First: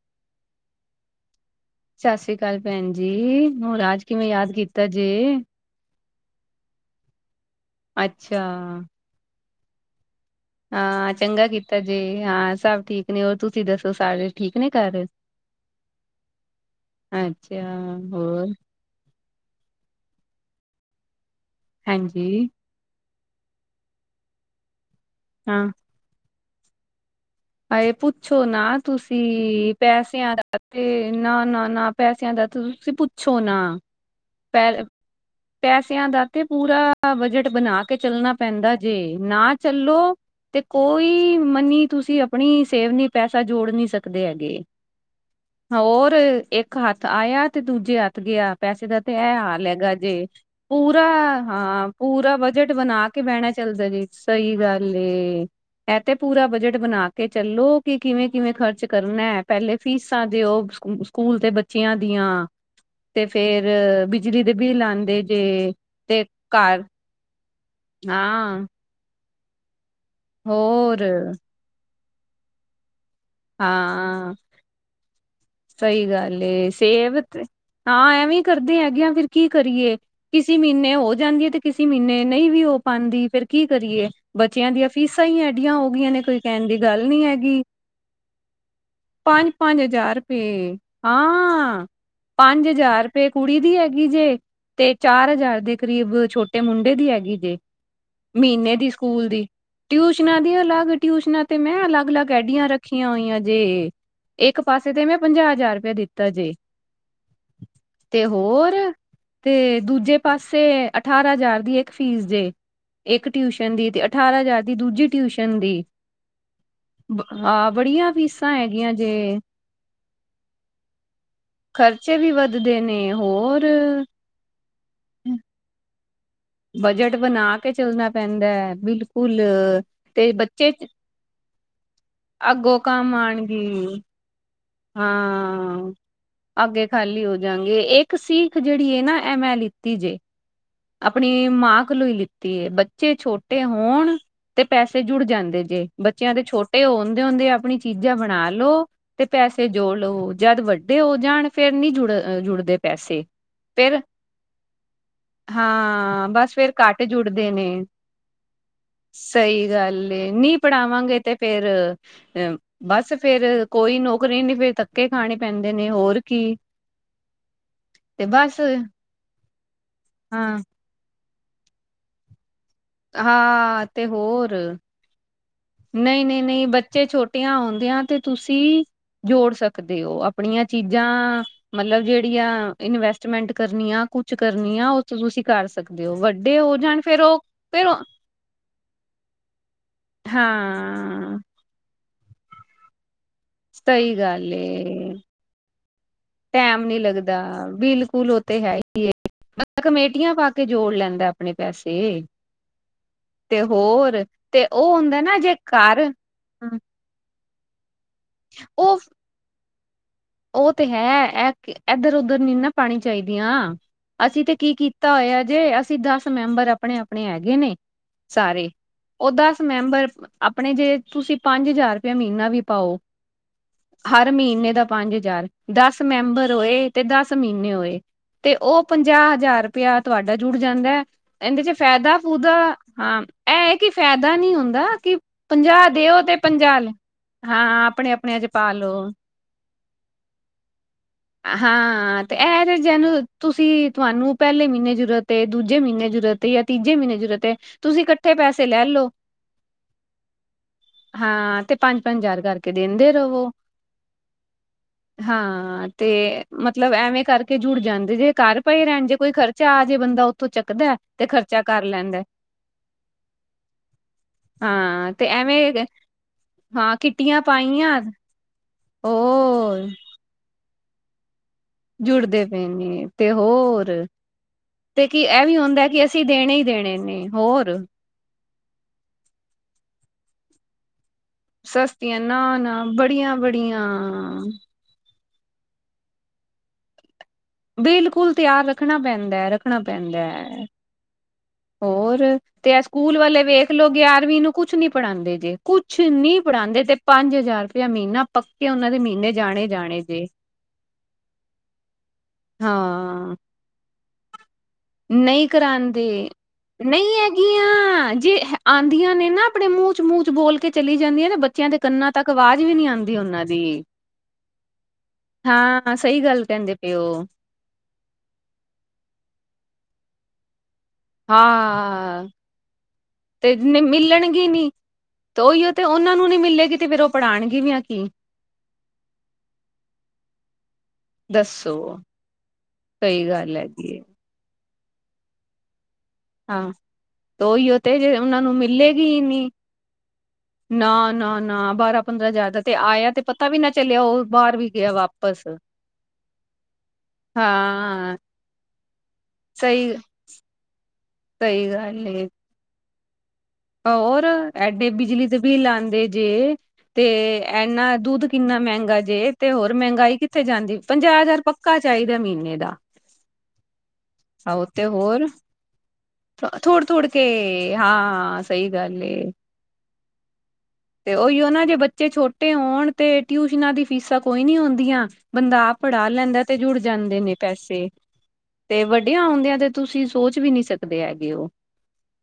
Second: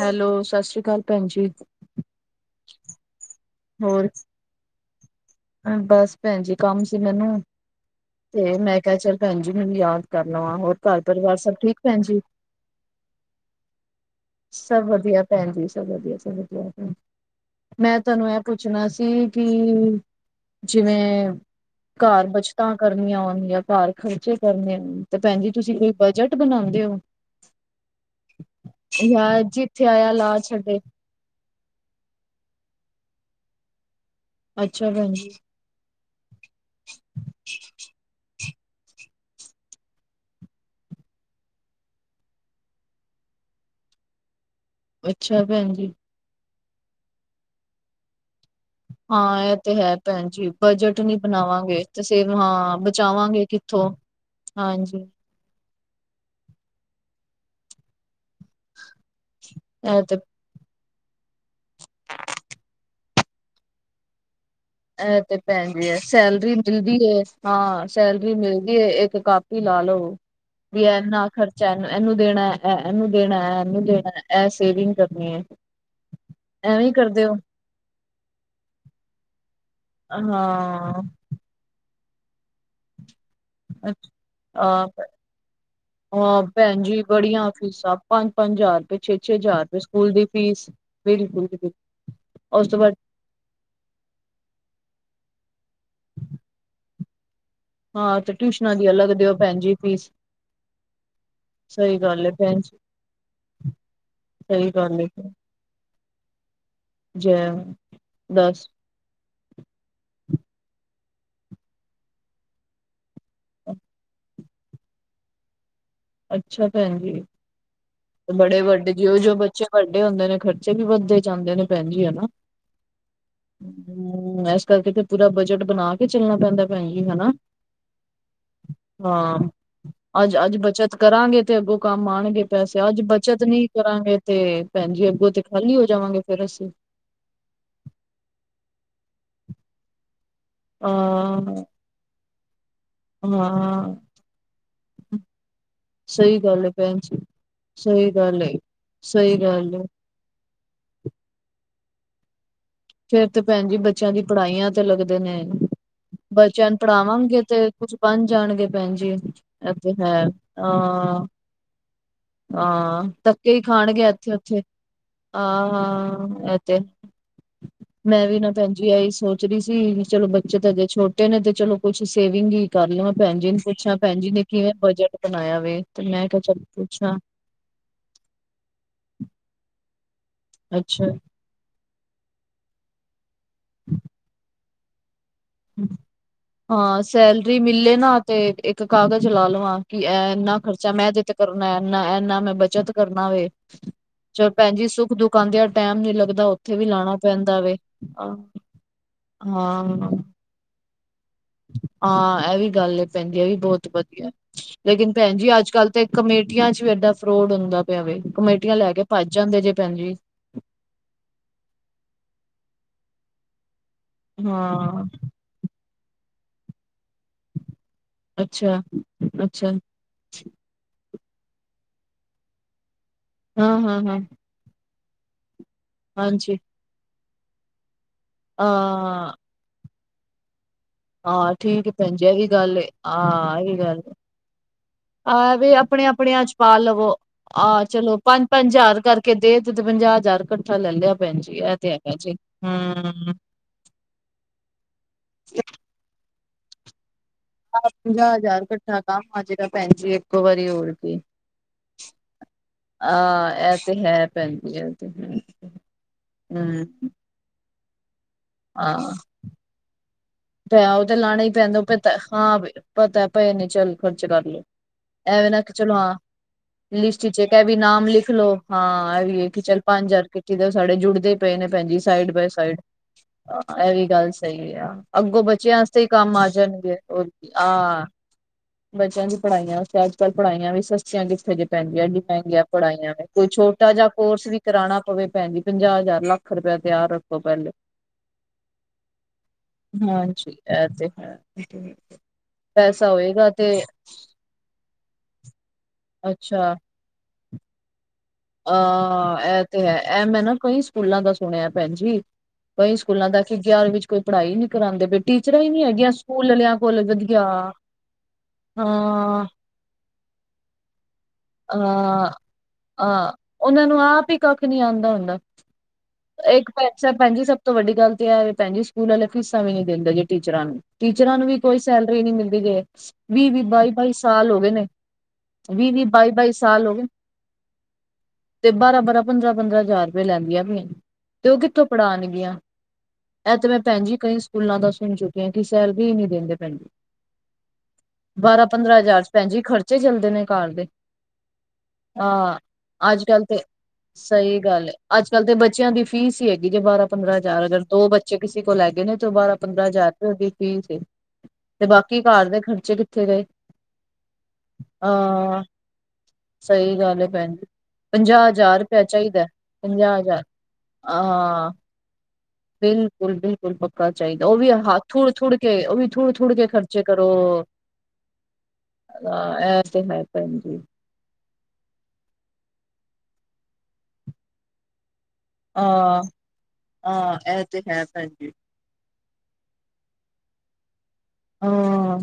Hello, ਸਸ੍ਰੀ ਕਾਲ ਭੈਂਜੀ। ਸਸ੍ਰੀ ਕਾਲ ਪੈਣ ਜੀ, ਹੁਣ ਅੱਜ ਹੋਰ ਕਿਵੇਂ ਯਾਦ ਕੀਤਾ ਜੇ। ਬਸ ਪੈਨ ਜੀ ਕੰਮ ਸੀ ਮੈਨੂੰ, ਅੱਛਾ, ਤੇ ਮੈਂ ਕੈਆ ਚੱਲ ਪੈਣ ਜੀ ਮੈਨੂੰ ਯਾਦ ਕਰਨ ਵਾਹੋ ਹਾਂ ਚੰਗਾ ਕੀਤਾ ਜੇ ਹਾਂ ਸਭ ਠੀਕ ਨੇ ਹੋਰ ਤੁਸੀਂ ਦੱਸੋ ਸਾਰੇ ਠੀਕ ਨੇ ਕਾੱਰ। ਪੈਨ ਜੀ ਸਭ ਵਧੀਆ ਸਭ ਵਧੀਆ, ਅੱਛਾ, ਮੈਂ ਤੁਆਨੂੰ ਐ ਹੋਰ ਪੁੱਛਣਾ ਸੀ ਕਿ ਜਿਵੇਂ, ਕਾੱਰ ਹਾਂਜੀ, ਬਚਤਾਂ ਕਰਨੀਆਂ ਓਣਗੀਆਂ ਕਾੱਰ ਖਰਚੇ ਕਰਨੇ ਤੇ ਪੈਨ ਜੀ ਹਾਂ ਤੁਸੀਂ ਕੋਈ ਬਜਟ ਬਣਾਦੇ ਓ। ਹਾਏ ਪੁੱਛੋ ਨਾ ਜਾਂ ਤੁਸੀਂ, ਜਿੱਥੇ ਆਇਆ ਪੈਸਿਆਂ ਲਾ ਦਾ ਛੱਡੇ ਤੇ ਨਾ-ਨਾ-ਨਾ ਪੈਸਿਆਂ ਦਾ ਤੁਸੀਂ ਪੁੱਛੋ ਨਾ ਪੈ ਅੱਛਾ ਪੈਨ ਜੀ। ਪੈਸਿਆਂ ਦਾ ਤੇ ਪੂਰਾ ਬਜਟ ਬਣਾ ਕੇ ਚੱਲਣਾ ਪੈਂਦਾ ਜੇ ਨਾ ਚੱਲੋ ਤੇ ਕੋਈ ਮਨੀ ਤੁਸੀਂ ਅਪ ਅਪਣੀ ਸੇਵ ਨੀ ਪੈਸਾ ਜੋੜ ਨੀ ਸਕਦੇ ਹੈਗੇ, ਅੱਛਾ ਭੈਣ ਜੀ ਹੋਰ ਏਕ ਏਕ ਹੱਥ ਆਯਾ ਤੇ ਦੂਜੇ ਹੱਥ ਗਿਆ। ਪੈਸੇ ਦਾ ਤੇ ਐ ਹਾਂ ਇਹ ਹਾਲ ਤੇ ਹੈਗਾ ਹੈ ਜੇ ਭੈਣ ਜੀ ਬਜਟ ਪੂਰਾ ਨੀ ਬਣਾਵਾਂਗੇ ਹਾਂ ਤੇ ਸੇਵ ਪੂਰਾ ਬਜਟ ਹਾਂ ਬਣਾ ਕੇ ਬਚਾਵਾਂਗੇ ਬੈਨਾ ਚੱਲਦਾ ਕਿੱਥੋਂ ਜੀ। ਸਈ ਗੱਲ ਹਾਂਜੀ ਏ, ਐ ਤੇ ਪੂਰਾ ਬਜਟ ਬਣਾ ਕੇ ਚੱਲੋ ਕਿ ਕਿਵੇਂ-ਕਿਵੇਂ ਖਰਚ ਕਰਨਾ ਐ ਪੈਲੇ ਇਹ ਤੇ ਫੀਸਾਂ ਦਿਓ ਸਕੂਲ ਤੇ ਬੱਚਿਆਂ ਦੀਆਂ, ਤੇ ਫੇਰ ਵਿ ਬਿਜਲੀ ਦੇ ਬਿੱਲ ਆ ਐ ਤੇ ਪੈਨ ਜੀ ਐ ਸੈਲਰੀ ਮਿਲਦੀ ਐ। ਹਾਂ ਸੈਲਰੀ ਹਾਂ ਮਿਲਦੀ ਐ ਏਕ ਕਾਪੀ ਲਾ ਲੋ, ਵੀ ਹੋਰ ਏਨਾ ਖਰਚ ਖਰਚਾ ਐ ਨੂੰ ਐਨੂੰ ਦੇਣਾ, ਐ ਐਨੂੰ ਦੇਣਾ, ਐ ਐਨੂੰ ਦੇਣਾ, ਐ ਸੇਵਿੰਗ ਕਰਨੀ ਏ। ਸਈ ਗੱਲ ਏ ਸੇਵ ਤੇ, ਹਾਂ ਐਵੇਂ ਕਰਦੇ ਹੈਗੇ ਆ, ਫੇਰ ਕੀ ਕਰੀਏ। ਕਿਸੀ ਮੀਨੇ ਹਾਂ ਹੋ ਜਾਂਦੀ ਏ ਤੇ ਕਿਸੀ ਮੀਨੇ ਨਈ ਵੀ ਹੋ ਪਾਦੀ ਫੇਰ ਕੀ ਅੱਛਾ ਕਰੀਏ, ਬੱਚਿਆਂ ਦੀਆਂ ਫੀਸਾਂ ਈ ਐਡੀਆਂ ਹੋ ਗਈਆਂ ਨੇ ਕੋਈ ਕੈਂਦੀ ਗੱਲ ਨੀ ਹੈਗੀ। ਪੰਜ-ਪੰਜ ਹਜ਼ਾਰ ਪਏ ਛੇ-ਛੇ ਹਜ਼ਾਰ ਪਏ ਸਕੂਲ ਦੀ ਫੀਸ ਹੂੰ, ਬਿਲਕੁਲ ਜੀ ਬਿਲਕੁਲ। ਹਾਂ ਉਸ ਪੰਜ ਤੋਂ ਬਾਅਦ ਹਜ਼ਾਰ ਤੇ ਕੁੜੀ ਦੀ ਹੈਗੀ ਜੇ, ਤੇ ਚਾਰ ਹਜ਼ਾਰ ਦੇ ਕਰੀਬ ਛੋਟੇ ਮੁੰਡੇ ਦੀ ਹੈਗੀ ਜੇ। ਹਾਂ ਤੇ ਟਿਊਸ਼ਨਾਂ ਮੀਨੇ ਦੀ ਅਲੱਗ ਸਕੂਲ ਦਿਓ ਦੀ, ਭੈਣ ਜੀ ਫੀਸ ਟਿਊਸ਼ਨਾਂ ਦੀ ਅਲੱਗ ਟਿਊਸ਼ਨਾਂ ਤੇ ਮੈਂ ਸਹੀ ਗੱਲ ਅਲੱਗ-ਅਲੱਗ ਹੈ ਭੈਣ ਐਡੀਆਂ ਜੀ ਰੱਖ ਖੀਆਂ ਹੋਈਆਂ ਜੇ, ਏਕ ਸਹੀ ਪਾਸੇ- ਗੱਲ ਤੇ ਮੈਂ ਹੈ ਪੰਜਾਹ ਹਜ਼ਾਰ ਰਪੀਆ ਦਿੱਤਾ ਜੇ, ਜ ਤੇ ਦੱਸ ਹੋਰ ਤੇ ਦੂਜੇ ਪਾਸੇ ਅਠਾਰਾਂ ਹਜ਼ਾਰ ਦੀ ਏਕ ਫੀਸ ਜੇ ਏਕ ਟਿਊਸ਼ਨ ਦੀ ਤੇ ਅਠਾਰਾਂ ਹਜ਼ਾਰ ਦੀ ਦੂਜੀ ਟਿਊਸ਼ਨ ਦੀ ਅੱਛਾ ਪੈਨ ਜੀ। ਆ ਬੜੀਆਂ ਫੀਸਾਂ ਬੜੇ ਵੱਡੇ ਹੈਗੀਆਂ ਜੇ ਜਿਉ-ਜਿਉ ਬੱਚੇ ਵੱਡੇ ਹੁੰਦੇ ਨੇ ਖਰਚੇ ਵੀ ਵੱਧਦੇ ਜਾਂਦੇ ਨੇ। ਭੈਣ ਜੀ ਖ਼ਰਚੇ ਹਨਾ। ਵੀ ਵੱਧਦੇ ਨੇ ਹੋਰ ਹੂੰ, ਐਸ ਕਰਕੇ ਤੇ ਪੂਰਾ ਬਜਟ ਬਣਾ ਕੇ ਕੇ ਚੱਲਣਾ ਪੈਂਦਾ ਪੈਣ ਜੀ ਬਜਟ ਹੈਨਾ, ਬਣਾ ਕੇ ਚੱਲਣਾ ਪੈਂਦਾ ਹੈ ਹਾਂ। ਬਿਲਕੁਲ ਤੇ ਅੱਜ-ਅੱਜ ਬੱਚੇ ਬੱਚਤ ਕਰਾਂਗੇ ਤੇ ਅੱਗੋਂ ਕੰਮ ਆਣਗੇ ਅੱਗੋਂ ਪੈਸੇ ਅੱਜ ਕੰਮ ਬੱਚਤ ਆਉਣਗੇ ਨੀ ਕਰਾਂਗੇ ਤੇ। ਪੈਨ ਜੀ ਅੱਗੋ ਤੇ ਖਾਲੀ ਹੋ ਹਾਂ ਜਾਵਾਂਗੇ ਫੇਰ ਅਸੀਂ ਅੱਗੇ ਖਾਲੀ ਹੋ ਜਾਂਗੇ ਏਕ ਸਿੱਖ ਜੇੜੀ ਨਾ ਐ ਮੈਂ ਲਿੱਤੀ ਜੇ ਆਪਣੀ ਹਾਂ ਮਾਂ ਕੋਲੋ ਈ ਲਿੱਤੀ ਐ ਬੱਚੇ ਛੋਟੇ ਹਾਂ। ਹੋਣ ਤੇ ਪੈਸੇ ਜੁੜ ਜਾਂਦੇ ਜੇ ਬੱਚਿਆਂ ਸਹੀ ਦੇ ਗੱਲ ਹੈ ਛੋਟੇ ਹੋ ਭੈਣ ਜੀ ਹੁੰਦੇ-ਹੁੰਦੇ ਆਪਣੀ ਸਹੀ ਚੀਜ਼ਾਂ ਗੱਲ ਬਣਾ ਏ। ਲੋ ਤੇ ਸਹੀ ਪੈਸੇ ਗੱਲ ਏ ਜੋੜ ਲੋ ਜੱਦ ਵੱਡੇ ਹੋ ਜਾਣ ਫੇਰ ਨੀ ਜੁੜ ਜੁੜਦੇ ਪੈਸੇ ਫੇਰ ਤੇ ਭੈਣ ਜੀ ਫੇਰ ਬੱਚੇਆਂ ਦੀ ਪੜਾਈਆਂ ਤੇ ਲੱਗਦੇ ਨੇ, ਹਾਂ ਬਸ ਬੱਚੇਆਂ ਫੇਰ ਨੂੰ ਘੱਟ ਪੜ੍ਹਾਵਾਂਗੇ ਜੁੜਦੇ ਨੇ ਤੇ ਕੁੱਛ ਬਣ ਜਾਣਗੇ ਭੈਣ ਜੀ ਸਹੀ ਏ ਤੇ ਗੱਲ ਹੈ, ਏ ਨੀ ਪੜ੍ਹਾਵਾਂਗੇ ਆ, ਤੇ ਫੇਰ ਅ ਆ, ਬਸ ਫੇਰ ਧੱਕੇ ਈ ਕੋਈ ਖਾਣਗੇ ਏਥੇ- ਨੌਕਰੀ ਨੀ ਓਥੇ ਫੇਰ ਧੱਕੇ ਖਾਣੇ ਆ, ਪੈਂਦੇ ਨੇ ਹੋਰ ਕੀ ਹਾਂ ਏ ਤੇ ਮੈਂ ਤੇ ਵੀ ਨਾ ਬਸ ਭੈਣ ਜੀ ਐਈ ਸੋਚ ਰਈ ਸੀ ਵੀ ਚਲੋ ਹਾਂ ਬੱਚੇ ਤਾ ਹਜੇ ਛੋਟੇ ਨੇ ਤੇ ਚਲੋ ਕੁੱਛ ਸੇਵਿੰਗ ਈ ਕਰ ਲਵਾਂ ਭੈਣ ਜੀ ਨੂੰ ਹਾਂ ਪੁੱਛਾਂ ਭੈਣ ਜੀ ਨੇ ਕਿਵੇਂ ਬਜਟ ਬਣਾਏਆ ਵੇ? ਤੇ ਨਈ, ਮੈਂ ਕਿਹਾ ਨਈ, ਚੱਲ ਨਈ ਬੱਚੇ ਛੋਟੇ ਪੁੱਛਾਂ ਛੋਟੇਆਂ ਹੂੰਦੇਆਂ ਤੇ ਤੁਸੀਂ ਜੋੜ ਸਕਦੇ ਓ ਆਪਣੀਆਂ ਅੱਛਾ ਚੀਜ਼ਾਂ ਮਤਲਬ ਜੇੜੀਆ ਇਨਵੈਸਟਮੈਂਟ ਕਰਨੀ ਆ ਕੁਛ ਕਰਨੀ ਆ ਓ ਤੁਸੀਂ ਕਰ ਸਕਦੇ ਓ, ਵੱਡੇ ਹੋ ਜਾਣ ਹਾਂ ਫੇਰ ਓ ਸੈਲਰੀ ਫੇਰ ਓ ਮਿਲੇ ਨਾ ਤੇ ਇੱਕ ਕਾਗਜ਼ ਲਾ ਲਵਾਂ ਕਿ ਏ ਏਂਨਾ ਖਰਚਾ ਮੈਂ ਤੇ ਹਾਂ ਕਰਨਾ ਏਨਾ- ਏਨਾ ਮੈਂ ਬੱਚਤ ਕਰਨਾ ਵੇ ਸਹੀ ਚਲ ਗੱਲ ਭੈਣ ਜੀ ਏ ਸੁੱਖ- ਦੁਖ ਆਂਦੇ ਆ ਟਾਈਮ ਨੀ ਲੱਗਦਾ ਓੱਥੇ ਵੀ ਲਾਣਾ ਪੈਂਦਾ ਵੇ, ਆਹ ਓ ਤੇ ਹੈ ਈ ਏ ਹਾਂ ਤੇ ਜੋੜ ਲੈਂਦਾ- ਆਪਣੇ ਪੈਸੇ ਹਾਂ ਐਵੀ ਗੱਲ ਏ ਭੈਣ ਜੀ ਏ ਵੀ ਤੇ ਬੋਤ ਹੋਰ ਵੱਧੀਆ, ਤੇ ਉਹ ਲੇਕਿਨ ਹੁੰਦਾ ਭੈਣ ਨਾ ਜੀ ਜੇ ਅੱਜ- ਕੱਲ੍ਹ ਤਾਂ ਘਰ ਕਮੇ ਕਮੇਟੀਆਂ ਚ ਵੀ ਏਡਾ ਫਰੋਡ ਹੁੰਦਾ ਪੇਆ ਵੇ, ਕਮੇਟੀਆਂ ਲੈ ਕੇ ਭੱਜ ਜਾਂਦੇ ਜੇ ਭੈਣ ਜੀ। ਓ ਤੇ ਹੈ, ਐ ਕੀ ਏਧਰ -ਓਧਰ ਨੀ ਨਾ ਪਾਣੀ ਚਾਈਦੀਆਂ। ਅਸੀਂ ਤੇ ਕੀ ਹਾਂ ਕੀਤਾ ਹੋਏਆ ਜੇ ਅਸੀਂ ਦਸ ਮੈਂਬਰ ਆਪਣੇ- ਆਪਣੇ ਹੈਗੇ ਨੇ। ਸਾਰੇ, ਅੱਛਾ ਓ ਦਸ ਅੱਛਾ ਮੈਂਬਰਸ ਆਪਣੇ ਜੇ ਤੁਸੀਂ ਪੰਜ ਹਜ਼ਾਰ ਰੁਪਏਆ ਮੀਨਾ ਵੀ ਪਾਓ, ਹਾਂ ਹਾਂ ਹਾਂ ਹਰ ਮੀਨੇ ਦਾ ਪੰਜ ਹਜ਼ਾਰ ਦਸ ਮੈਂਬਰ ਹਾਂਜੀ ਹੋਏ ਤੇ ਦਸ ਮੀਨੇ ਹੋਏ, ਤੇ ਓ ਹਾਂ ਪੰਜਾਹ ਹਜ਼ਾਰ ਪੇਆ ਤੁਆਡਾ ਜੁੜ ਜਾਂਦਾ। ਹਾਂ ਏਂਦੇ ਚ ਠੀਕ ਹੈ ਭੈਣ ਫੈਦਾ- ਜੀ ਇਹ ਵੀ ਫੂਦਾ, ਗੱਲ ਏ ਹਾਂ ਇਹ ਐ ਆ ਵੀ ਕਿ ਗੱਲ ਏ। ਫੈਦਾ ਨਈ ਹੁੰਦਾ ਕਿ ਆ ਵੀ ਪੰਜਾਹ ਆਪਣੇ ਦਿਓ ਤੇ ਆਪਣਿਆਂ ਚ ਪਾ ਪੰਜਾਹ ਲਓ, ਲਵੋ ਹਾਂ ਆਪਣੇ- ਆਪਣੇ ਚ ਪਾਲੋ ਕੇ ਦੇਤੇ ਤੇ ਪੰਜਾਹ ਹਜ਼ਾਰ ਕੱਠਾ ਲੈ ਲੇਆ ਹਾਂ, ਤੇ ਐ ਤੇ ਜੇਨੂੰ ਤੁ ਤੇ ਤੁਆਨੂੰ ਪੇਲੇ ਮੀਨੇ ਜ਼ਰੂਰਤ ਏ, ਦੂਜੇ ਮੀਨੇ ਜ਼ਰੂਰਤ ਏ ਜਾਂ ਤੀਜੇ ਮੀਨੇ ਜ਼ਰੂਰਤ ਐ ਪੰਜਾਹ ਹਜ਼ਾਰ ਇਕੱਠਾ ਕੰਮ ਆਜੇਗਾ ਭੈਣ ਜੀ ਇੱਕੋ ਵਾਰੀ ਹੋਰ ਕੀ। ਹਾਂ ਤੇ ਪੰਜ ਪੰਜ ਹਜ਼ਾਰ ਕਰਕੇ ਦਿੰਦੇ ਆ ਰਵੋ ਏ ਤੇ ਹੈ ਭੈਣ ਜੀ ਏ ਹਾਂ ਤੇ ਮਤਲਬ ਐਵੇਂ ਕਰਕੇ ਜੁੜ ਜਾਂਦੇ ਜੇ ਘਰ ਪਏ ਹਾਂ ਰੈਣ ਜੇ ਕੋਈ ਖਰਚ ਚਾ ਆ ਜੇ ਬੰਦਾ ਓ ਪੈ ਓ ਤਾਂ ਲਾਣਾ ਈ ਪੈਂਦਾ ਪਤਾ ਹਾਂ ਬਈ ਪਤਾ ਪਏ ਨੇ ਚੱਲ ਖਰਚ ਕਰ ਲੋ ਹਾਂ ਤੇ ਐਵੇਂ ਨਾ ਕਿ ਚਲੋ ਹਾਂ, ਹਾਂ ਲਿਸਟ ਚ ਕਿੱਟੀਆਂ ਓਦਾ ਵੀ ਪਾਈਆਂ ਨਾਮ ਲਿਖ ਲੋ ਹਾਂ ਏਹੀ ਆ ਕਿ ਚੱਲ ਹੋਰ ਪੰਜ ਹਜ਼ਾਰ ਕਿਤੇ ਸਾਡੇ ਜੁੜਦੇ ਪਏ ਨੇ ਭੈਣਜੀ ਸਾਈਡ ਜੁੜਦੇ ਬਾਏ ਪਏ ਸਾਈਡ, ਨੇ ਤੇ ਹੋਰ ਏਵੀ ਗੱਲ ਸਈ ਆ। ਤੇ ਕੀ ਅੱਗੋਂ ਇਹ ਵੀ ਬੱਚੇਆਂ ਹੁੰਦਾ ਵਸਤੇ ਕਿ ਈ ਅਸੀਂ ਕੰਮ ਆ ਦੇਣੇ ਹੀ ਜਾਣਗੇ ਦੇਣੇ ਹੋਰ ਨੇ ਕੀ ਆ। ਹਾ, ਬੱਚੇਆਂ ਦੀ ਪੜ੍ਹਾਈਆਂ ਵਾਸਤੇ ਅੱਜ-ਕੱਲ ਪੜ੍ਹਾਈਆਂ ਵੀ ਸਸਤੀਆ ਨਈ। ਹਾਂਜੀ ਭੈਣਜੀ, ਸਸਤੀਆਂ ਐਡੀ ਮੇਂਗੀਆਂ ਨਾ-ਨਾ ਪੜ੍ਹਾਈਆਂ ਨੇ ਕੋਈ ਬੜੀਆਂ-ਬੜੀਆਂ ਛੋਟਾ ਜੇਆ ਕੋਰਸ ਵੀ ਕਰਾਣਾ ਪਵੇ ਭੈਣ ਜੀ ਪੰਜਾਹ ਹਜ਼ਾਰ -ਲੱਖ ਰੁਪੇਆ ਤਿਆਰ ਰੱਖੋ ਪੇਲੇ ਬਿਲਕੁਲ ਤਿਆਰ ਰੱਖਣਾ ਪੈਂਦਾ -ਰੱਖਣਾ ਪੈਂਦਾ। ਏ ਤੇ ਹੈ। ਹੋਰ ਤੇ ਆ ਪੈਸਾ ਸਕੂਲ ਵਾਲੇ ਹੋਏਗਾ ਵੇਖ ਤੇ ਲੋ ਗਿਆਰਵੀਂ ਨੂੰ ਕੁਛ ਨੀ ਪੜ੍ਹਾਦੇ ਜੇ ਕੁੱਛ ਨੀ ਅੱਛਾ ਪੜ੍ਹਾਦੇ ਤੇ ਪੰਜ ਹਜ਼ਾਰ ਰੁਪਇਆ ਮਹੀਨਾ ਪੱਕੇ ਉਹਨਾਂ ਦੇ ਮਹੀਨੇ ਅਹ ਇਹ ਤੇ ਹੈ, ਜਾਣੇ-ਜਾਣੇ ਜੇ ਇਹ ਮੈ ਨਾ ਕਈ ਸਕੂਲਾ ਦਾ ਸੁਣਿਆ ਭੈਣ ਜੀ। ਕਈ ਸਕੂਲਾ ਹਾਂ ਦਾ ਕਿ ਗਿਆਰਵੀ ਚ ਕੋਈ ਪੜ੍ਹਾਈ ਨੀ ਕਰਾਦੇ ਪਏ ਟੀਚਰਾ ਈ ਨੀ ਹੈਗੀਆ ਸਕੂਲ ਆਲਿਆ। ਨਹੀ ਹੈਗੀਆ, ਜੇ ਆਦੀਆ ਨੇ ਹਾਂ ਨਾ ਆਪਣੇ ਮੂੰਹ ਚ ਮੂੰਹ ਚ ਬੋਲ ਕੇ ਚਲੀ ਜਾਦੀਆ ਨੇ ਬੱਚ ਅ-ਅ ਉਹਨਾ ਨੂੰ ਆਪ ਈ ਕੱਖ ਨੀ ਆਂਦਾ ਹੁੰਦਾਂ। ਹਾ ਸਹੀ ਗੱਲ ਇੱਕ ਕਹਿੰਦੇ ਪਏ ਓ ਭੈਣ ਜੀ ਸਭ ਤੋ ਵੱਡੀ ਗੱਲ ਤੇ ਇਹ ਏ ਭੈਣ ਜੀ, ਸਕੂਲ ਆਲੇ ਫੀਸਾ ਵੀ ਨੀ ਦਿੰਦੇ ਜੇ ਟੀਚਰਾ ਨੂੰ। ਟੀਚਰਾ ਨੂੰ ਵੀ ਕੋਈ ਸੈਲਰੀ ਹਾਂ ਨੀ ਮਿਲਦੀ ਜੇ ਤੇ ਵੀਹ-ਵੀਹ, ਬਾਈ-ਬਾਈ ਮਿਲਣਗੇ ਸਾਲ ਹੋ ਨੀ ਗਏ ਨੇ। ਤੇ ਉਹੀਓ ਤੇ ਵੀਹ ਵੀਹ ਉਹਨਾ ਨੂੰ ਬਾਈ ਨੀ ਬਾਈ ਮਿਲੇਗੀ, ਤੇ ਸਾਲ ਹੋ ਫਿਰ ਗਏ ਉਹ ਪੜ੍ਹਾਣ ਗੀ ਆ ਵੀ ਕੀ। ਤੇ ਬਾਰਾ-ਬਾਰਾ, ਪੰਦਰਾ-ਪੰਦਰਾ ਹਜ਼ਾਰ ਰੁਪਏ ਲੈਦੀਆ ਪਿਆ। ਤੇ ਉਹ ਦੱਸੋ ਕਿੱਥੋ ਪੜ੍ਹਾਣਗੀਆ, ਸਹੀ ਇਹ ਗੱਲ ਤੇ ਮੈ ਹੈਗੀ ਭੈਣਜੀ ਕਈ ਸਕੂਲਾ ਦਾ ਸੁਣ ਚੁੱਕੀ ਕਿਉਂਕਿ ਸੈਲਰੀ ਹੀ ਨਹੀ ਦਿੰਦੇ ਹਾਂ ਭੈਣ ਜੀ। ਤੇ ਉਹੀਓ ਤੇ ਜੇ ਉਹਨਾਂ ਨੂੰ ਬਾਰਾ, ਪੰਦਰਾ ਮਿਲੇਗੀ ਹੀ ਹਜ਼ਾਰ ਚ ਭੈਣ ਨੀ ਜੀ ਖਰਚੇ ਚੱਲਦੇ ਨੇ ਘਰ ਦੇ ਨਾ ਨਾ ਨਾ ਬਾਰਾਂ ਪੰਦਰਾਂ ਆ। ਹਜ਼ਾਰ ਦਾ ਤੇ ਆਇਆ ਅੱਜ-ਕੱਲ ਪਤਾ ਤੇ ਵੀ ਨਾ ਚੱਲਿਆ ਉਹ ਬਾਹਰ ਸਹੀ ਵੀ ਗੱਲ ਏ ਗਿਆ ਵਾਪਸ ਅੱਜ-ਕੱਲ ਤੇ ਬੱਚੇ ਬੱਚਿਆ ਦੀ ਫੀਸ ਈ ਹੈਗੀ ਜੇ ਬਾਰਾ-ਪੰਦਰਾ ਹਜ਼ਾਰ ਅਗਰ ਦੋ ਹਾਂ ਬੱਚੇ ਕਿਸੇ ਕੋਲ ਹੈਗੇ ਨੇ। ਤੋ ਬਾਰਾਂ-ਪੰਦਰਾ ਸਹੀ ਹਜ਼ਾਰ ਰੁਪਏ ਦੀ ਫੀਸ ਏ, ਸਹੀ ਤੇ ਗੱਲ ਬਾਕੀ ਏ ਘਰ ਦੇ ਖਰਚੇ ਕਿੱਥੇ ਗਏ। ਹੋਰ ਐਡੇ ਬਿਜਲੀ ਦੇ ਹਾਂ ਬਿੱਲ ਆਂਦੇ ਜੇ। ਸਹੀ ਤੇ ਗੱਲ ਹੈ ਭੈਣ ਜੀ। ਇੰਨਾ ਦੁੱਧ ਪੰਜਾਹ ਕਿੰਨਾ ਹਜ਼ਾਰ ਮਹਿੰਗਾ ਰੁਪਇਆ ਜੇ, ਚਾਹੀਦਾ ਤੇ ਹੋਰ ਮਹਿੰਗਾਈ ਪੰਜਾਹ ਕਿੱਥੇ ਹਜ਼ਾਰ ਜਾਂਦੀ ਪੰਜਾਹ ਹਜ਼ਾਰ ਪੱਕਾ ਚਾਹੀਦਾ ਮਹੀਨੇ ਦਾ। ਬਿਲਕੁਲ-ਬਿਲਕੁਲ ਪੱਕਾ ਚਾਹੀਦਾ, ਉਹ ਆਹੋ ਵੀ ਤੇ ਹੱਥ ਹੋਰ ਥੂੜ-ਥੂੜ ਕੇ ਉਹ ਵੀ ਥੂੜ-ਥੂੜ ਕੇ ਖਰਚੇ ਕਰੋ। ਹਾ ਸਹੀ ਗੱਲ ਏ। ਹਾ ਇਹ ਤੇ ਹੈ ਭੈਣ ਜੀ। ਤੇ ਉਹੀਓ ਨਾ ਜੇ ਬੱਚੇ ਛੋਟੇ ਹੋਣ, ਤੇ ਟਿਊਸ਼ਨਾ ਦੀ ਫੀਸਾ ਕੋਈ ਨੀ ਹੁੰਦੀਆਂ। ਬੰਦਾਂ ਆਪ ਅ ਪੜਾ ਲੈਂਦਾ ਏ, ਤੇ ਜੁੜ ਜਾਦੇ ਨੇ ਹਾਂ ਇਹ ਤੇ ਪੈਸੇ। ਹੈ ਭੈਣ ਜੀ। ਤੇ ਵੱਡੀਆ ਹੁੰਦਿਆ ਤੇ ਤੁਸੀ ਸੋਚ ਵੀ ਨੀ ਸਕਦੇ ਹੈਗੇ। ਓ। ਹਾਂ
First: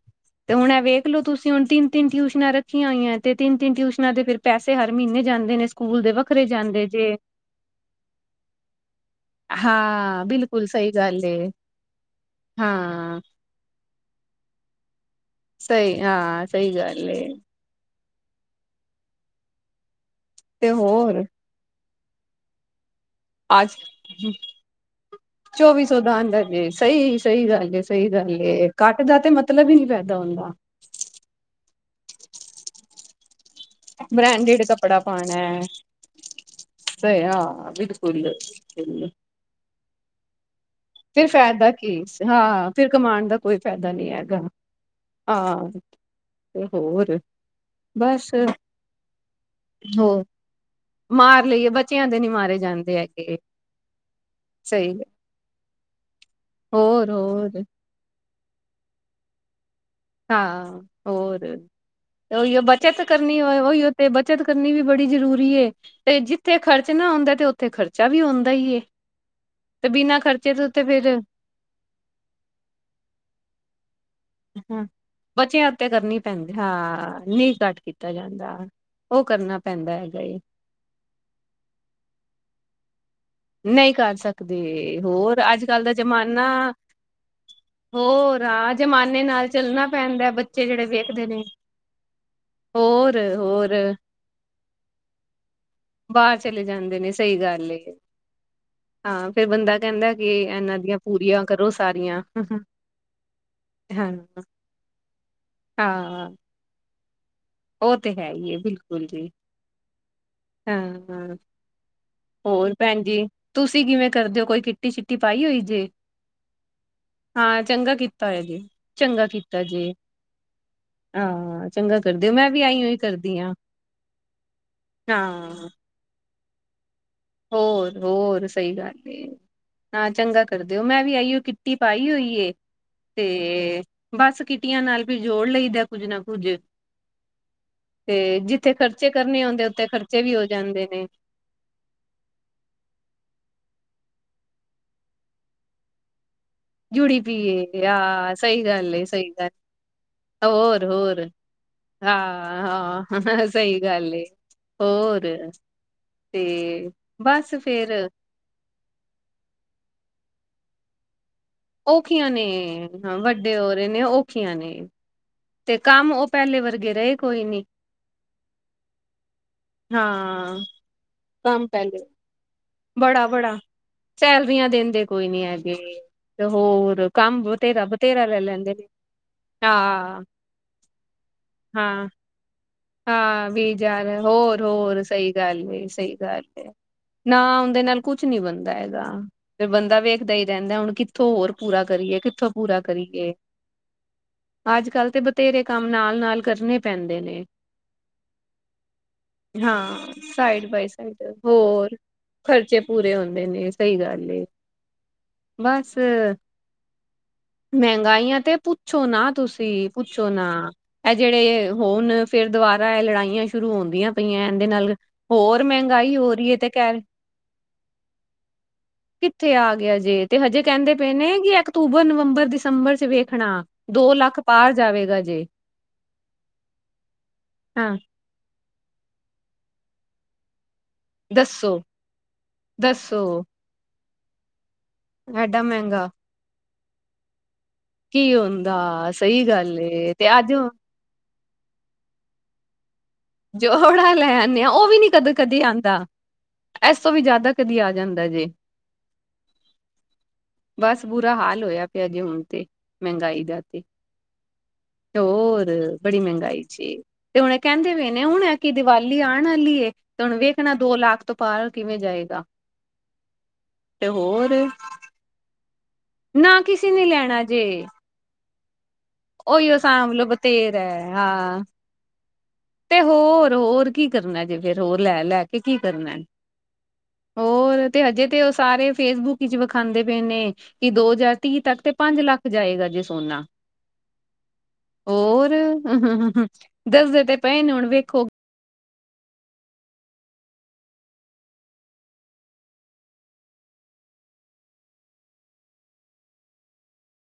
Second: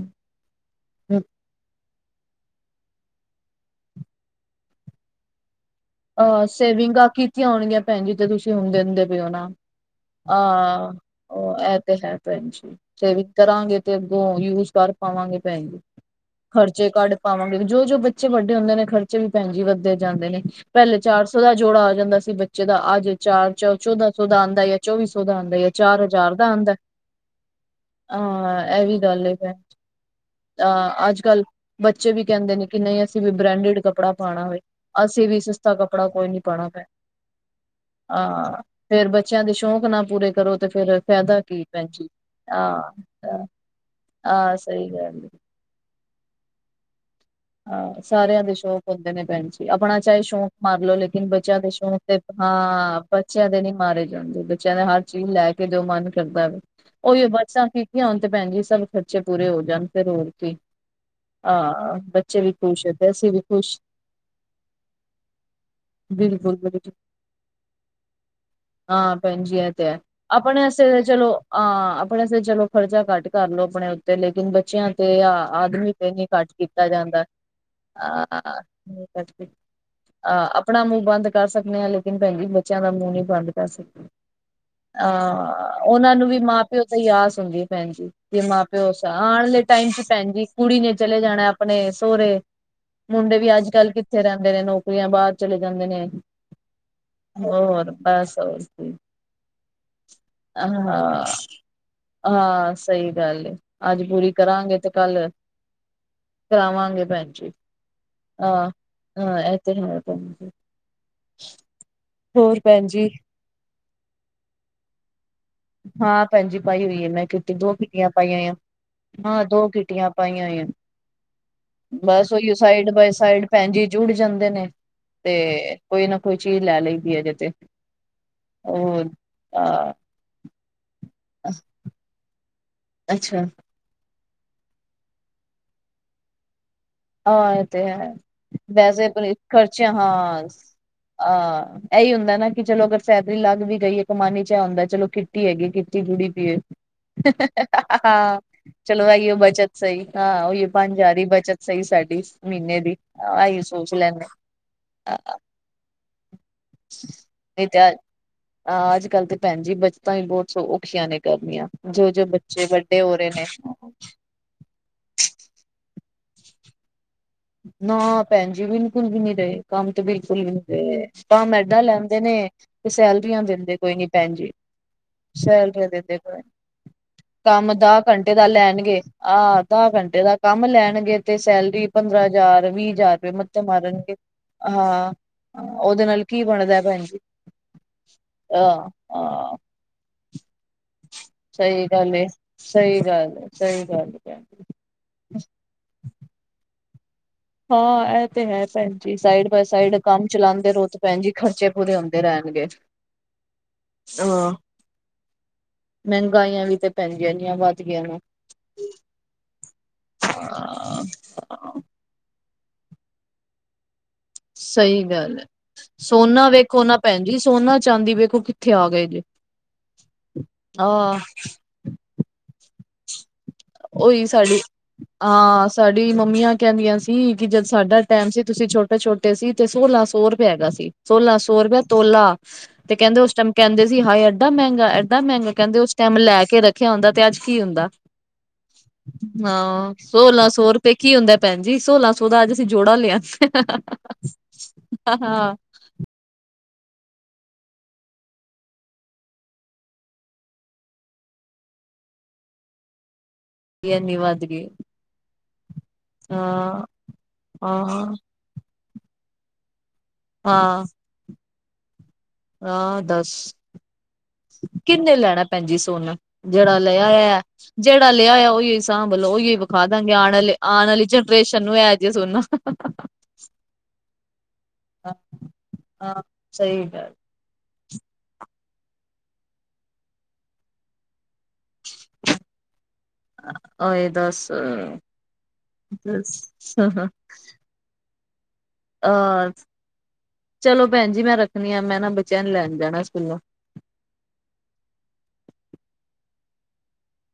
ਤੇ ਹੁਣ ਵੇਖਲੋ ਤੁਸੀ ਹੁਣ ਤਿੰਨ-ਤਿੰਨ ਟਿਊਸ਼ਨਾ ਰੱਖੀਆ ਹੋਈਆ। ਤੇ ਤਿੰਨ- ਤਿੰਨ ਟਿਊਸ਼ਨਾ ਦੇ ਫਿਰ ਪੈਸੇ ਹਰ ਮਹੀਨੇ ਜਾਦੇ ਨੇ ਸਕੂਲ ਦੇ ਅਹ ਵੱਖਰੇ ਜਾਂਦੇ ਸੇਵਿੰਗਾ ਜੇ ਕੀਤੀਆ ਹੋਣਗੀਆ ਭੈਣ ਜੀ, ਤੇ ਤੁਸੀ ਹੁਣ ਦਿੰਦੇ ਪਏ ਓ ਨਾ ਹਾਂ ਬਿਲਕੁਲ ਸਹੀ ਅਹ ਗੱਲ ਏ ਉਹ ਇਹ ਤੇ ਹੈ ਭੈਣ ਜੀ, ਹਾਂ ਸੇਵਿੰਗ ਕਰਾਗੇ ਤੇ ਅੱਗੋ ਯੂਜ ਕਰ ਪਾਵਾਂਗੇ। ਭੈਣ ਜੀ ਸਹੀ ਹਾਂ ਸਹੀ ਖਰਚੇ ਗੱਲ ਕੱਢ ਏ ਪਾਵਾਗੇ ਜੋ-ਜੋ ਬੱਚੇ ਬੱਚੇ ਵੱਡੇ ਹੁੰਦੇ ਨੇ ਖਰਚੇ ਵੀ ਭੈਣ ਜੀ ਵੱਧਦੇ ਜਾਦੇ ਨੇ, ਤੇ ਪਹਿਲੇ ਹੋਰ ਚਾਰ ਸੌ ਦਾ ਜੋੜਾ ਆ ਜਾਂਦਾ ਸੀ ਬੱਚ ਅੱਜ ਚਾਰ ਚ ਅੱਜ ਚੌਦਾ ਸੌ ਦਾ ਆਂਦਾ ਜਾ, ਚੌਵੀ ਸੌ ਦਾ ਆਂਦਾ, ਜਾ ਚੌਵੀ ਸੌ ਚਾਰ ਹਜ਼ਾਰ ਦਾ ਜੇ ਆਂਦਾ। ਸਹੀ ਸਹੀ ਗੱਲ ਏ ਸਹੀ ਆ ਗੱਲ ਏ ਇਹ ਵੀ ਘੱਟ ਦਾ ਗੱਲ ਤੇ ਏ ਭੈਣ ਮਤਲਬ ਹੀ ਜੀ। ਨੀ ਪੈਦਾ ਹੁੰਦਾ ਅ ਅੱਜ-ਕੱਲ ਬੱਚੇ ਵੀ ਕਹਿੰਦੇ ਨੇ ਕਿ ਨਹੀ ਅਸੀਂ ਵੀ ਬ੍ਰੈਡਡ ਕੱਪੜਾ ਪਾਣਾ ਵੇ। ਬ੍ਰੈਂਡਡ ਕੱਪੜਾ ਅਸੀਂ ਪਾਣਾ ਵੀ ਹੈ ਸਸਤਾ ਕੱਪੜਾ ਕੋਈ ਨੀ ਪਾਣਾ ਮੈਂ, ਤੇ ਹਾਂ ਬਿਲਕੁਲ ਹਾ ਫਿਰ ਬੱਚੇ ਬੱਚਿਆ ਦੇ ਸ਼ੌਕ ਨਾ ਪੂਰੇ ਕਰੋ ਤੇ ਫਿਰ ਫਿਰ ਫਾਇਦਾ ਕੀ ਹਾ, ਫਿਰ ਕਮਾਉਣ ਦਾ ਕੋਈ ਫਾਇਦਾ ਨੀ ਹੈਗਾ ਆਹ ਸਹੀ ਗੱਲ ਏ। ਹਾ। ਤੇ ਹੋਰ ਹਾ ਬਸ ਸਾਰਿਆ ਦੇ ਸ਼ੌਕ ਹੁੰਦੇ ਨੇ ਭੈਣ ਜੀ, ਆਪਣਾ ਹੋ ਚਾਹੇ ਸ਼ੌਕ ਮਾਰ ਲੋ ਲੇਕਿਨ ਮਾਰ ਬੱਚਿਆ ਲਈਏ ਦੇ ਬੱਚਿਆਂ ਨੀ ਮਾਰੇ ਜਾਂਦੇ ਹਾ ਹੈਗੇ ਬੱਚਿਆ ਦੇ ਨੀ ਮਾਰੇ ਜਾਂਦੇ, ਬੱਚਿਆ ਦੇ ਸਹੀ ਹਰ ਚੀਜ ਲੈ ਕੇ ਜੋ ਮਨ ਕਰਦਾ ਵੇ, ਹੋਰ ਉਹੀ ਹੋਰ ਬੱਚਤਾ ਕੀਤੀਆ ਹੋਣ ਤੇ ਭੈਣ ਜੀ ਸ ਸਭ ਖਰਚੇ ਪੂਰੇ ਹੋ ਜਾਣ। ਫਿਰ ਹੋਰ ਕੀ ਹਾਂ ਹੋਰ ਆ ਉਹੀਓ ਬੱਚਤ ਕਰਨੀ ਉਹੀਓ, ਤੇ ਬੱਚਤ ਕਰਨੀ ਵੀ ਬੜੀ ਜਰੂਰੀ ਏ, ਤੇ ਬਿਲਕੁਲ ਜਿੱਥੇ ਖਰਚ ਬਿਲਕੁਲ ਨਾ ਹੁੰਦਾ ਤੇੇ ਉੱਥ ਤੇ ਖਰਚਾ ਵੀ ਆਉਦਾ ਹੀ ਏ। ਹਾਂ ਤੇ ਬਿਨਾ ਖਰਚੇ ਤੋ ਤੇ ਫਿਰ ਆ ਆਪਣੇ ਸੇ ਚਲੋ ਖਰਚਾ ਘੱਟ ਕਰਲੋ ਆਪਣੇ ਉੱਤੇ ਤੇ ਲੇਕਿਨ ਹਾਂ ਬੱਚਿਆ ਤੇ ਆ ਆਦਮੀ ਤੇ ਨੀ ਘੱਟ ਕੀਤਾ ਜਾਦਾ ਨੀਂ ਘਟ ਕੇ ਹਾਂ ਠੀਕ ਹੈ ਜੀ ਹੈਗਾ ਏ ਅਹ ਆਪਣਾ ਮੂੰਹ ਬੰਦ ਕਰ ਸਕਦੇ ਆ, ਲੇਕਿਨ ਭੈਣ ਜੀ ਬੱਚਿਆਂ ਦਾ ਮੂੰਹ ਨਹੀਂ ਬੰਦ ਕਰ ਨਹੀਂ ਸਕਦੇ। ਸਕਦੇ ਅ ਹੋਰ ਅੱਜ ਕੱਲ ਦਾ ਉਹਨਾਂ ਨੂੰ ਵੀ ਜ਼ਮਾਨਾ ਮਾਂ -ਪਿਓ ਤਾਂ ਹੀ ਆਸ ਹੁੰਦੀ ਹੈ। ਭੈਣ ਜੀ ਜੇ ਹੋਰ ਮਾਂ ਹਾਂ -ਪਿਓ ਸ ਜ਼ਮਾਨੇ ਆਣ ਨਾਲ ਲੇ ਚੱਲਣਾ ਟਾਈਮ ਚ ਪੈਂਦਾ ਭੈਣ ਜੀ ਬੱਚੇ ਕੁੜੀ ਜਿਹੜੇ ਨੇ ਚਲੇ ਵੇਖਦੇ ਜਾਣਾ ਆਪਣੇ ਸ ਸੋਹਰੇ, ਹੋਰ ਮੁੰਡੇ ਵੀ ਅੱਜ- ਹੋਰ ਕੱਲ੍ਹ ਕਿੱਥੇ ਰਹਿੰਦੇ ਨੇ ਨੌਕਰੀਆਂ ਬਾਹਰ ਚਲੇ ਜਾਂਦੇ ਨੇ, ਬਾਹਰ ਚਲੇ ਜਾਂਦੇ ਨੇ ਸਹੀ ਗੱਲ ਹੋਰ ਏ। ਪੈਸਿਆਂ ਵਾਸਤੇ। ਹਾਂ ਫੇਰ ਬੰਦਾ ਕਹਿੰਦਾ ਕਿ ਇਹਨਾਂ ਦੀਆਂ ਹਾਂ ਪੂਰੀਆਂ ਕਰੋ ਸਾਰੀਆਂ -ਹਾਂ ਸਹੀ ਗੱਲ ਏ, ਅੱਜ ਬੁਰੀ ਕਰਾਂਗੇ ਤੇ ਕੱਲ ਹਾਂ। ਕਰਾਵਾਂਗੇ ਭੈਣ ਜੀ। ਉਹ ਤੇ ਹੈ ਹੀ ਹੈ ਹਾਂ। ਬਿਲਕੁਲ ਜੀ। ਹਾਂ ਇਹ ਤੇ ਹੈ ਭੈਣ ਜੀ ਹਾਂ, ਹੋਰ ਭੈਣ ਜੀ? ਤੁਸੀਂ ਕਿਵੇਂ ਕਰਦੇ ਹੋ, ਕੋਈ ਕਿੱਟੀ -ਸ਼ਿੱਟੀ ਪਾਈ ਹੋਈ? ਜੇ ਹਾਂ ਭੈਣ ਜੀ ਪਾਈ ਹੋਈ ਐ ਮੈਂ ਕਿੱਟੀ, ਹਾਂ ਦੋ ਚੰਗਾ ਕਿਟੀਆਂ ਕੀਤਾ ਪਾਈਆਂ ਹੋਇਆ ਹੋਈਆਂ, ਜੀ ਚੰਗਾ ਹਾਂ ਕੀਤਾ ਦੋ ਜੀ ਕਿਟੀਆਂ ਪਾਈਆਂ ਹੋਈਆਂ। ਹਾਂ ਚੰਗਾ ਕਰਦੇ ਹੋ। ਮੈਂ ਕੋਈਓ ਵੀ ਆਈ ਸਾਈਡ ਹੋਈ ਬਾਏ ਕਰਦੀ ਸਾਈਡ ਹਾਂ ਭੈਣਜੀ ਜੁੜ ਜਾਂਦੇ ਨੇ, ਹਾਂ ਤੇ ਕੋਈ ਨਾ ਕੋਈ ਚੀਜ਼ ਲੈ ਲਈਦੀ ਐ ਜ ਹੋਰ-ਹੋਰ ਸਹੀ ਗੱਲ ਆਹ ਐ ਚੰਗਾ ਕਰਦੇ ਓ, ਮੈਂ ਵੀ ਆਈਓ ਕਿਟੀ ਪਾਈ ਹੋਈ ਏ, ਅੱਛਾ ਤੇ ਬਸ ਕਿਟੀਆਂ ਨਾਲ ਵੀ ਜੋੜ ਲਈਦਾ ਕੁਝ ਨਾ ਕੁਝ। [inaudible] ਹਾਂ ਤੇ ਹੈ, ਵੈਸੇ ਖਰਚੇ ਆਪਣੇ ਕਰਨੇ ਹੁੰਦੇ ਖਰਚੇ ਉੱਥੇ ਵੀ ਹਾਂ, ਹੋ ਜਾਂਦੇ ਨੇ ਆ ਇਹੀ ਹੁੰਦਾ ਨਾ ਕਿ ਚਲੋ ਅਗਰ ਸੈਲਰੀ ਲੱਗ ਵੀ ਗਈ ਐ, ਕਮਾਨੀ ਚ ਹੁੰਦਾ ਚਲੋ ਕਿੱਟੀ ਹੈਗੀ ਕਿੱਟੀ ਜੁੜੀ ਪਈ ਏ। ਜੁੜੀ ਪਈਏ ਹਾਂ ਸਹੀ ਗੱਲ ਚਲੋ ਏ ਸਹੀ ਆਈਓ ਗੱਲ ਬੱਚਤ ਸਹੀ, ਹਾਂ, ਉਹੀ ਹੋਰ ਪੰਜ ਹਜ਼ਾਰ ਹੀ ਹੋਰ ਬਚਤ ਸਹੀ। ਸਾਡੀ ਹਾਂ ਮਹੀਨੇ ਦੀ, ਹਾਂ ਆਹੀਂ ਸਹੀ ਸੋਚ ਗੱਲ ਏ ਲੈਂਨੇ ਹੋਰ ਅ ਤੇ ਬਸ ਫੇਰ ਹਾਂ ਅੱਜ- ਕੱਲ ਤੇ ਭੈਣ ਜੀ ਬਚਤਾਂ ਵੀ ਬਹੁਤ ਸ ਔਖੀਆਂ ਨੇ ਕਰਨੀਆਂ। ਜੋ ਜੋ ਔਖੀਆਂ ਨੇ, ਬੱਚੇ ਵੱਡੇ ਹੋ ਹਾਂ ਰਹੇ ਨੇ ਵੱਡੇ ਹੋ ਰਹੇ ਨੇ, ਔਖੀਆਂ ਨੇ। ਤੇ ਕੰਮ ਉਹ ਪਹਿਲੇ ਵਰਗੇ ਰਹੇ ਕੋਈ ਨੀ ਨਾ ਭੈਣ ਜੀ ਬਿਲਕੁਲ ਵੀ ਨੀ ਰਹੇ, ਕੰਮ ਤੇ ਬਿਲਕੁਲ ਵੀ ਹਾਂ ਨੀ ਰਹੇ, ਕੰਮ ਐਦਾ ਲੈਂਦੇ ਨੇ ਤੇ ਬੜਾ ਸੈਲਰੀਆਂ ਬੜਾ ਦਿੰਦੇ ਕੋਈ ਨੀ ਭੈਣ ਜੀ, ਸੈਲਰੀਆਂ ਦਿੰਦੇ ਕੋਈ ਨੀ ਹੈਗੇ ਸੈਲਰੀਆਂ ਦਿੰਦੇ ਕੋਈ ਤੇ ਹੋਰ ਕੰਮ ਬਥੇਰਾ ਦਹ ਬਥੇਰਾ ਘੰਟੇ ਲੈ ਦਾ ਲੈਂਦੇ ਨੇ ਲੈਣਗੇ, ਆਹ ਦਾਹ ਹਾਂ ਘੰਟੇ ਦਾ ਕੰਮ ਲੈਣਗੇ ਤੇ ਸੈਲਰੀ ਹਾਂ ਪੰਦਰਾਂ ਹਜ਼ਾਰ - ਵੀਹ ਹਜ਼ਾਰ ਰੁਪਏ ਹਾਂ ਮੱਥੇ ਵੀਹ ਹਜ਼ਾਰ ਮਾਰਨਗੇ, ਹੋਰ ਹੋਰ ਹਾਂ, ਸਹੀ ਗੱਲ ਏ ਉਹਦੇ ਸਹੀ ਨਾਲ ਗੱਲ ਕੀ ਏ ਬਣਦਾ ਭੈਣਜੀ। ਨਾ ਓਦੇਂ ਨਾਲ ਕੁਛ ਨੀ ਬਣਦਾ ਹੈਗਾ, ਹਾਂ ਫਿਰ ਬੰਦਾ ਵੇਖਦਾ ਹੀ ਰਹਿੰਦਾ ਹੁਣ ਕਿੱਥੋਂ ਹੋਰ ਪੂਰਾ ਸਹੀ ਗੱਲ ਕਰੀਏ, ਏ ਕਿੱਥੋਂ ਪੂਰਾ ਸਹੀ ਕਰੀਏ? ਗੱਲ ਏ ਸਹੀ ਗੱਲ ਏ ਭੈਣ ਜੀ ਅੱਜ -ਕੱਲ੍ਹ ਤੇ ਬਥੇਰੇ ਕੰਮ ਨਾਲ- ਨਾਲ ਕਰਨੇ ਪੈਂਦੇ ਨੇ। ਹਾਂ ਇਹ ਤੇ ਹੈ ਭੈਣ ਜੀ ਸਾਈਡ ਬਾਏ ਸਾਈਡ ਹਾਂ ਕੰਮ ਸਾਈਡ ਚਲਾਉਂਦੇ ਰਹੋ ਬਾਏ ਤੇਂ ਭੈਣ ਸਾਈਡ ਜੀ ਖਰਚੇ ਹੋਰ ਪੂਰੇ ਹੁੰਦੇ ਰਹਿਣਗੇ। ਖਰਚੇ ਪੂਰੇ ਹੁੰਦੇ ਨੇ ਸਹੀ ਗੱਲ ਏ। ਹਾਂ, ਬਸ ਮਹਿੰਗਾਈਆਂ ਵੀ ਤੇ ਭੈਣ ਜੀ ਇੰਨੀਆਂ ਵੱਧ ਗਈਆਂ ਨੇ ਮਹਿੰਗਾਈਆਂ ਤੇ ਪੁੱਛੋ ਨਾ ਤੁਸੀਂ? ਪੁੱਛੋ ਨਾ, ਇਹ ਜਿਹੜੇ ਹੋਣ ਫਿਰ ਦੁਬਾਰਾ ਇਹ ਲੜਾਈਆਂ ਸ਼ੁਰੂ ਹੋਦੀਆਂ ਪਈਆ ਇੰਦੇ ਦੇ ਨਾਲ, ਸਹੀ ਗੱਲ ਹੈ ਹੋਰ ਮਹਿੰਗਾਈ ਹੋ ਸੋਨਾ ਰਹੀ ਹੈ ਤੇ ਵੇਖੋ ਨਾ ਕਹਿ ਭੈਣ ਜੀ ਸੋਨਾ ਚਾਂਦੀ ਵੇਖੋ ਕਿੱਥੇ ਆ ਗਏ ਜੇ ਕਿੱਥੇ ਆ ਗਿਆ ਜੇ, ਤੇ ਹਜੇ ਕਹਿੰਦੇ ਆਹ ਪਏ ਨੇ ਕਿ ਇੱਕ ਅਕਤੂਬਰ, ਨਵੰਬਰ, ਦਿਸੰਬਰ 'ਚ ਵੇਖਣਾ, ਦੋ ਲੱਖ ਪਾਰ ਜਾਵੇਗਾ ਜੇ ਤਾਡੀ ਮੰਮੀਆਂ ਕਹਿੰਦੀਆਂ ਸੀ ਕਿ ਜਦ ਹਾਂ ਸਾਡਾ ਟੈਮ ਸੀ ਤੁਸੀਂ ਛੋਟ ਤੇ ਛੋਟੇ ਸੀ ਤੇ ਸੋਲਾਂ ਸੋ ਰੁਪਇਆ ਹੈਗਾ ਸੀ, ਸੋਲਾਂ ਸੋ ਰੁਪਇਆ ਦੱਸੋ ਤੋਲਾ, ਤੇ ਕਹਿੰਦੇ ਦੱਸੋ ਉਸ ਟੈਮ ਕਹਿੰਦੇ ਸੀ ਹਾਏ ਐਡਾ ਮਹਿੰਗਾ- ਐਡਾ ਮਹਿੰਗਾ, ਕਹਿੰਦੇ ਉਸ ਟੈਮ ਲੈ ਕੇ ਰੱਖਿਆ ਹੁੰਦਾ ਤੇ ਅੱਜ ਕੀ ਹੁੰਦਾ। ਕੀ ਹੁੰਦਾ, ਸਹੀ ਗੱਲ ਏ, ਤੇ ਆਜੋ ਤੇ ਕੀ ਹੁੰਦਾ ਭੈਣ ਜੀ, ਸੋਲਾਂ ਸੋ ਦਾ ਅੱਜ ਅਸੀਂ ਜੋੜਾ ਲਿਆ। ਜੋੜਾ ਲੈ ਆਨੇ ਆ, ਉਹ ਵੀ ਨੀ ਕਦੇ- ਕਦੇ ਆਂਦਾ। ਐਸ ਤੋਂ ਵੀ ਜ਼ਿਆਦਾ, ਕਦੀ ਆ ਜਾਂਦਾ ਜੇ ਬਸ ਬੁਰਾ ਹਾਲ ਹੋਇਆ ਪਿਆ ਜੇ ਹੁਨ ਤੇ, ਮਹਿੰਗਾਈ ਦਾ ਕੀ ਐਨੀ ਵੱਧਗੀ। ਤੇ ਹੋਰ, ਬੜੀ ਮਹਿੰਗਾਈ ਚੇ, ਤੇ ਹੁਣ ਇਹ ਕਹਿੰਦੇ ਨੇ ਹਾਂ ਹੁਣ ਐਤਕੀ ਦੀਵਾਲੀ ਆਉਣ ਵਾਲੀ ਏ, ਤੇ ਹੁਣ ਵੇਖਣਾ ਦੋ ਲਾੱਖ ਤੋਂ ਪਾਰ ਕਿਵੇਂ ਜਾਏਗਾ। ਆਂ ਦੱਸ, ਤੇ ਹੋਰ ਕਿੰਨੇ ਲੈਣਾ ਪੈਂਜੀ ਸੋਨਾ ਨਾ ਜੇੜਾ ਕਿਸੇ ਲਿਆ ਨੇ ਹੋਇਆ, ਲੈਣਾ ਜੇ ਜੇੜਾ ਲਿਆ ਹੋਇਆ ਉਹੀ ਸਾਂ ਵਲੋ ਉਹੀ ਉਹੀਓ ਸਾਂਭ ਵਿਖਾਦਾਂਗੇ, ਲੋ ਆਉਣ ਵਾਲੀ, ਬਥੇਰਾ ਆਉਣ ਵਾਲੀ ਹਾਂ ਜਨਰੇਸ਼ਨ ਨੂੰ ਐ ਜਾ ਸੋਨਾ ਤੇ ਹੋਰ, ਹੋਰ ਕੀ ਕਰਨਾ ਜੇ ਫਿਰ ਹੋਰ ਲੈ- ਲੈ ਕੇ ਕੀ ਕਰਨਾ। ਹਾਂ ਸਹੀ ਗੱਲ ਹੋਰ, ਤੇ ਹਜੇ ਤੇ ਉਹ ਸਾਰੇ ਫੇਸਬੁੱਕ ਵਿਚ ਵਿਖਾਂਉਦੇ ਪਏ ਨੇ, ਕਿ ਦੋ ਹਜ਼ਾਰ ਤੀਹ ਤੱਕ ਤੇ ਪੰਜ ਲੱਖ ਜਾਏਗਾ ਜੀ ਸੋਨਾ, ਓਏ ਦੱਸ ਹੋਰ ਸਾ ਹਾਂ ਕਰਦੇ ਪਏ ਨੇ ਹੁਣ ਵੇਖੋ ਅਹ, ਚਲੋ ਭੈਣ ਜੀ ਮੈਂ ਰੱਖਣੀ ਆ, ਮੈਂ ਨਾ ਬੱਚਿਆ ਨੂੰ ਲੈਣ ਜਾਣਾ ਸਕੂਲੋਂ।